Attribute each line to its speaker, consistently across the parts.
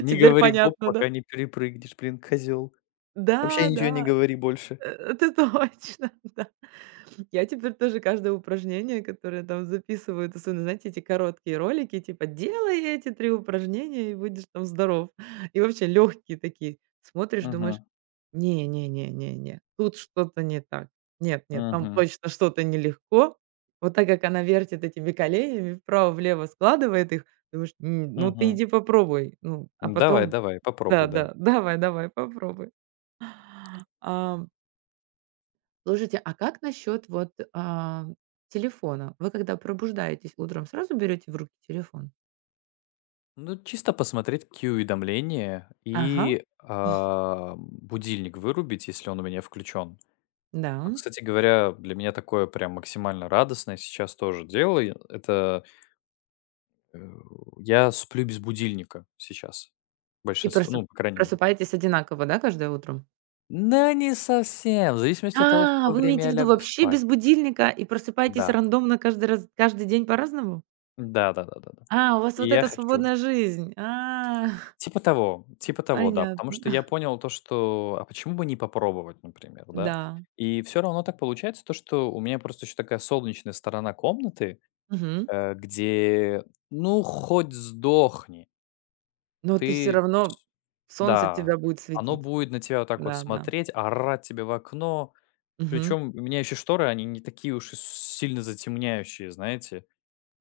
Speaker 1: "Не
Speaker 2: Теперь
Speaker 1: говори гоп,
Speaker 2: понятно, да?
Speaker 1: пока не перепрыгнешь", блин, козел. Вообще
Speaker 2: Да,
Speaker 1: ничего не
Speaker 2: да.
Speaker 1: говори больше.
Speaker 2: Э это точно, да. Я теперь тоже каждое упражнение, которое там записывают особенно, знаете, эти короткие ролики типа: "Делай эти 3 упражнения и будешь, там здоров". И вообще лёгкие такие, смотришь, думаешь:
Speaker 1: Мгм.
Speaker 2: "Не-не-не-не-не, тут что-то не так. Нет-нет, там
Speaker 1: Мгм.
Speaker 2: точно что-то нелегко". Вот так как она вертит этими коленями, вправо-влево складывает их, думаешь: "М, ну ты
Speaker 1: Мгм.
Speaker 2: иди попробуй. Ну, а, потом"
Speaker 1: Давай-давай,
Speaker 2: Да,
Speaker 1: попробуй, да.
Speaker 2: да, давай, давай, попробуй. Ам Слушайте, а, как насчёт вот, а, телефона? Вы когда пробуждаетесь, утром сразу берёте в руки телефон?
Speaker 1: Ну чисто посмотреть какие уведомления
Speaker 2: Ага.
Speaker 1: и, а, будильник вырубить, если он у меня включен. Вот,
Speaker 2: Да.
Speaker 1: кстати говоря, для меня такое прям максимально радостное сейчас тоже делаю. Это э, я сплю без будильника сейчас.
Speaker 2: И
Speaker 1: Большинство
Speaker 2: просто,
Speaker 1: ну по крайней мере.
Speaker 2: просыпаетесь одинаково, да, каждое утро?
Speaker 1: Да не совсем. В зависимости от того, в
Speaker 2: А,
Speaker 1: какое
Speaker 2: вы
Speaker 1: время
Speaker 2: имеете в
Speaker 1: я
Speaker 2: виду
Speaker 1: лягу
Speaker 2: вообще
Speaker 1: спать.
Speaker 2: без будильника и просыпаетесь
Speaker 1: Да.
Speaker 2: рандомно каждый раз каждый день по-разному?
Speaker 1: Да-да-да-да-да.
Speaker 2: А, у вас
Speaker 1: И
Speaker 2: вот
Speaker 1: я
Speaker 2: эта
Speaker 1: хочу
Speaker 2: свободная жизнь! А.
Speaker 1: Типа того, типа того, да. Потому
Speaker 2: Понятно.
Speaker 1: что я понял, то что а почему бы не попробовать, например, да.
Speaker 2: Да.
Speaker 1: И всё равно так получается, то что у меня просто еще такая солнечная сторона комнаты,
Speaker 2: Мгм.
Speaker 1: э, где, ну хоть сдохни!
Speaker 2: Ну ты всё
Speaker 1: Ты
Speaker 2: равно солнце
Speaker 1: Да,
Speaker 2: тебя будет
Speaker 1: оно
Speaker 2: светить.
Speaker 1: будет на тебя вот так вот
Speaker 2: Да, да.
Speaker 1: смотреть, орать тебе в окно.
Speaker 2: Мгм.
Speaker 1: Причем у меня еще шторы, они не такие уж и с сильно затемняющие, знаете.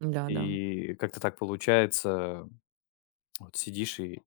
Speaker 2: Да-да.
Speaker 1: И как-то так получается Вот сидишь и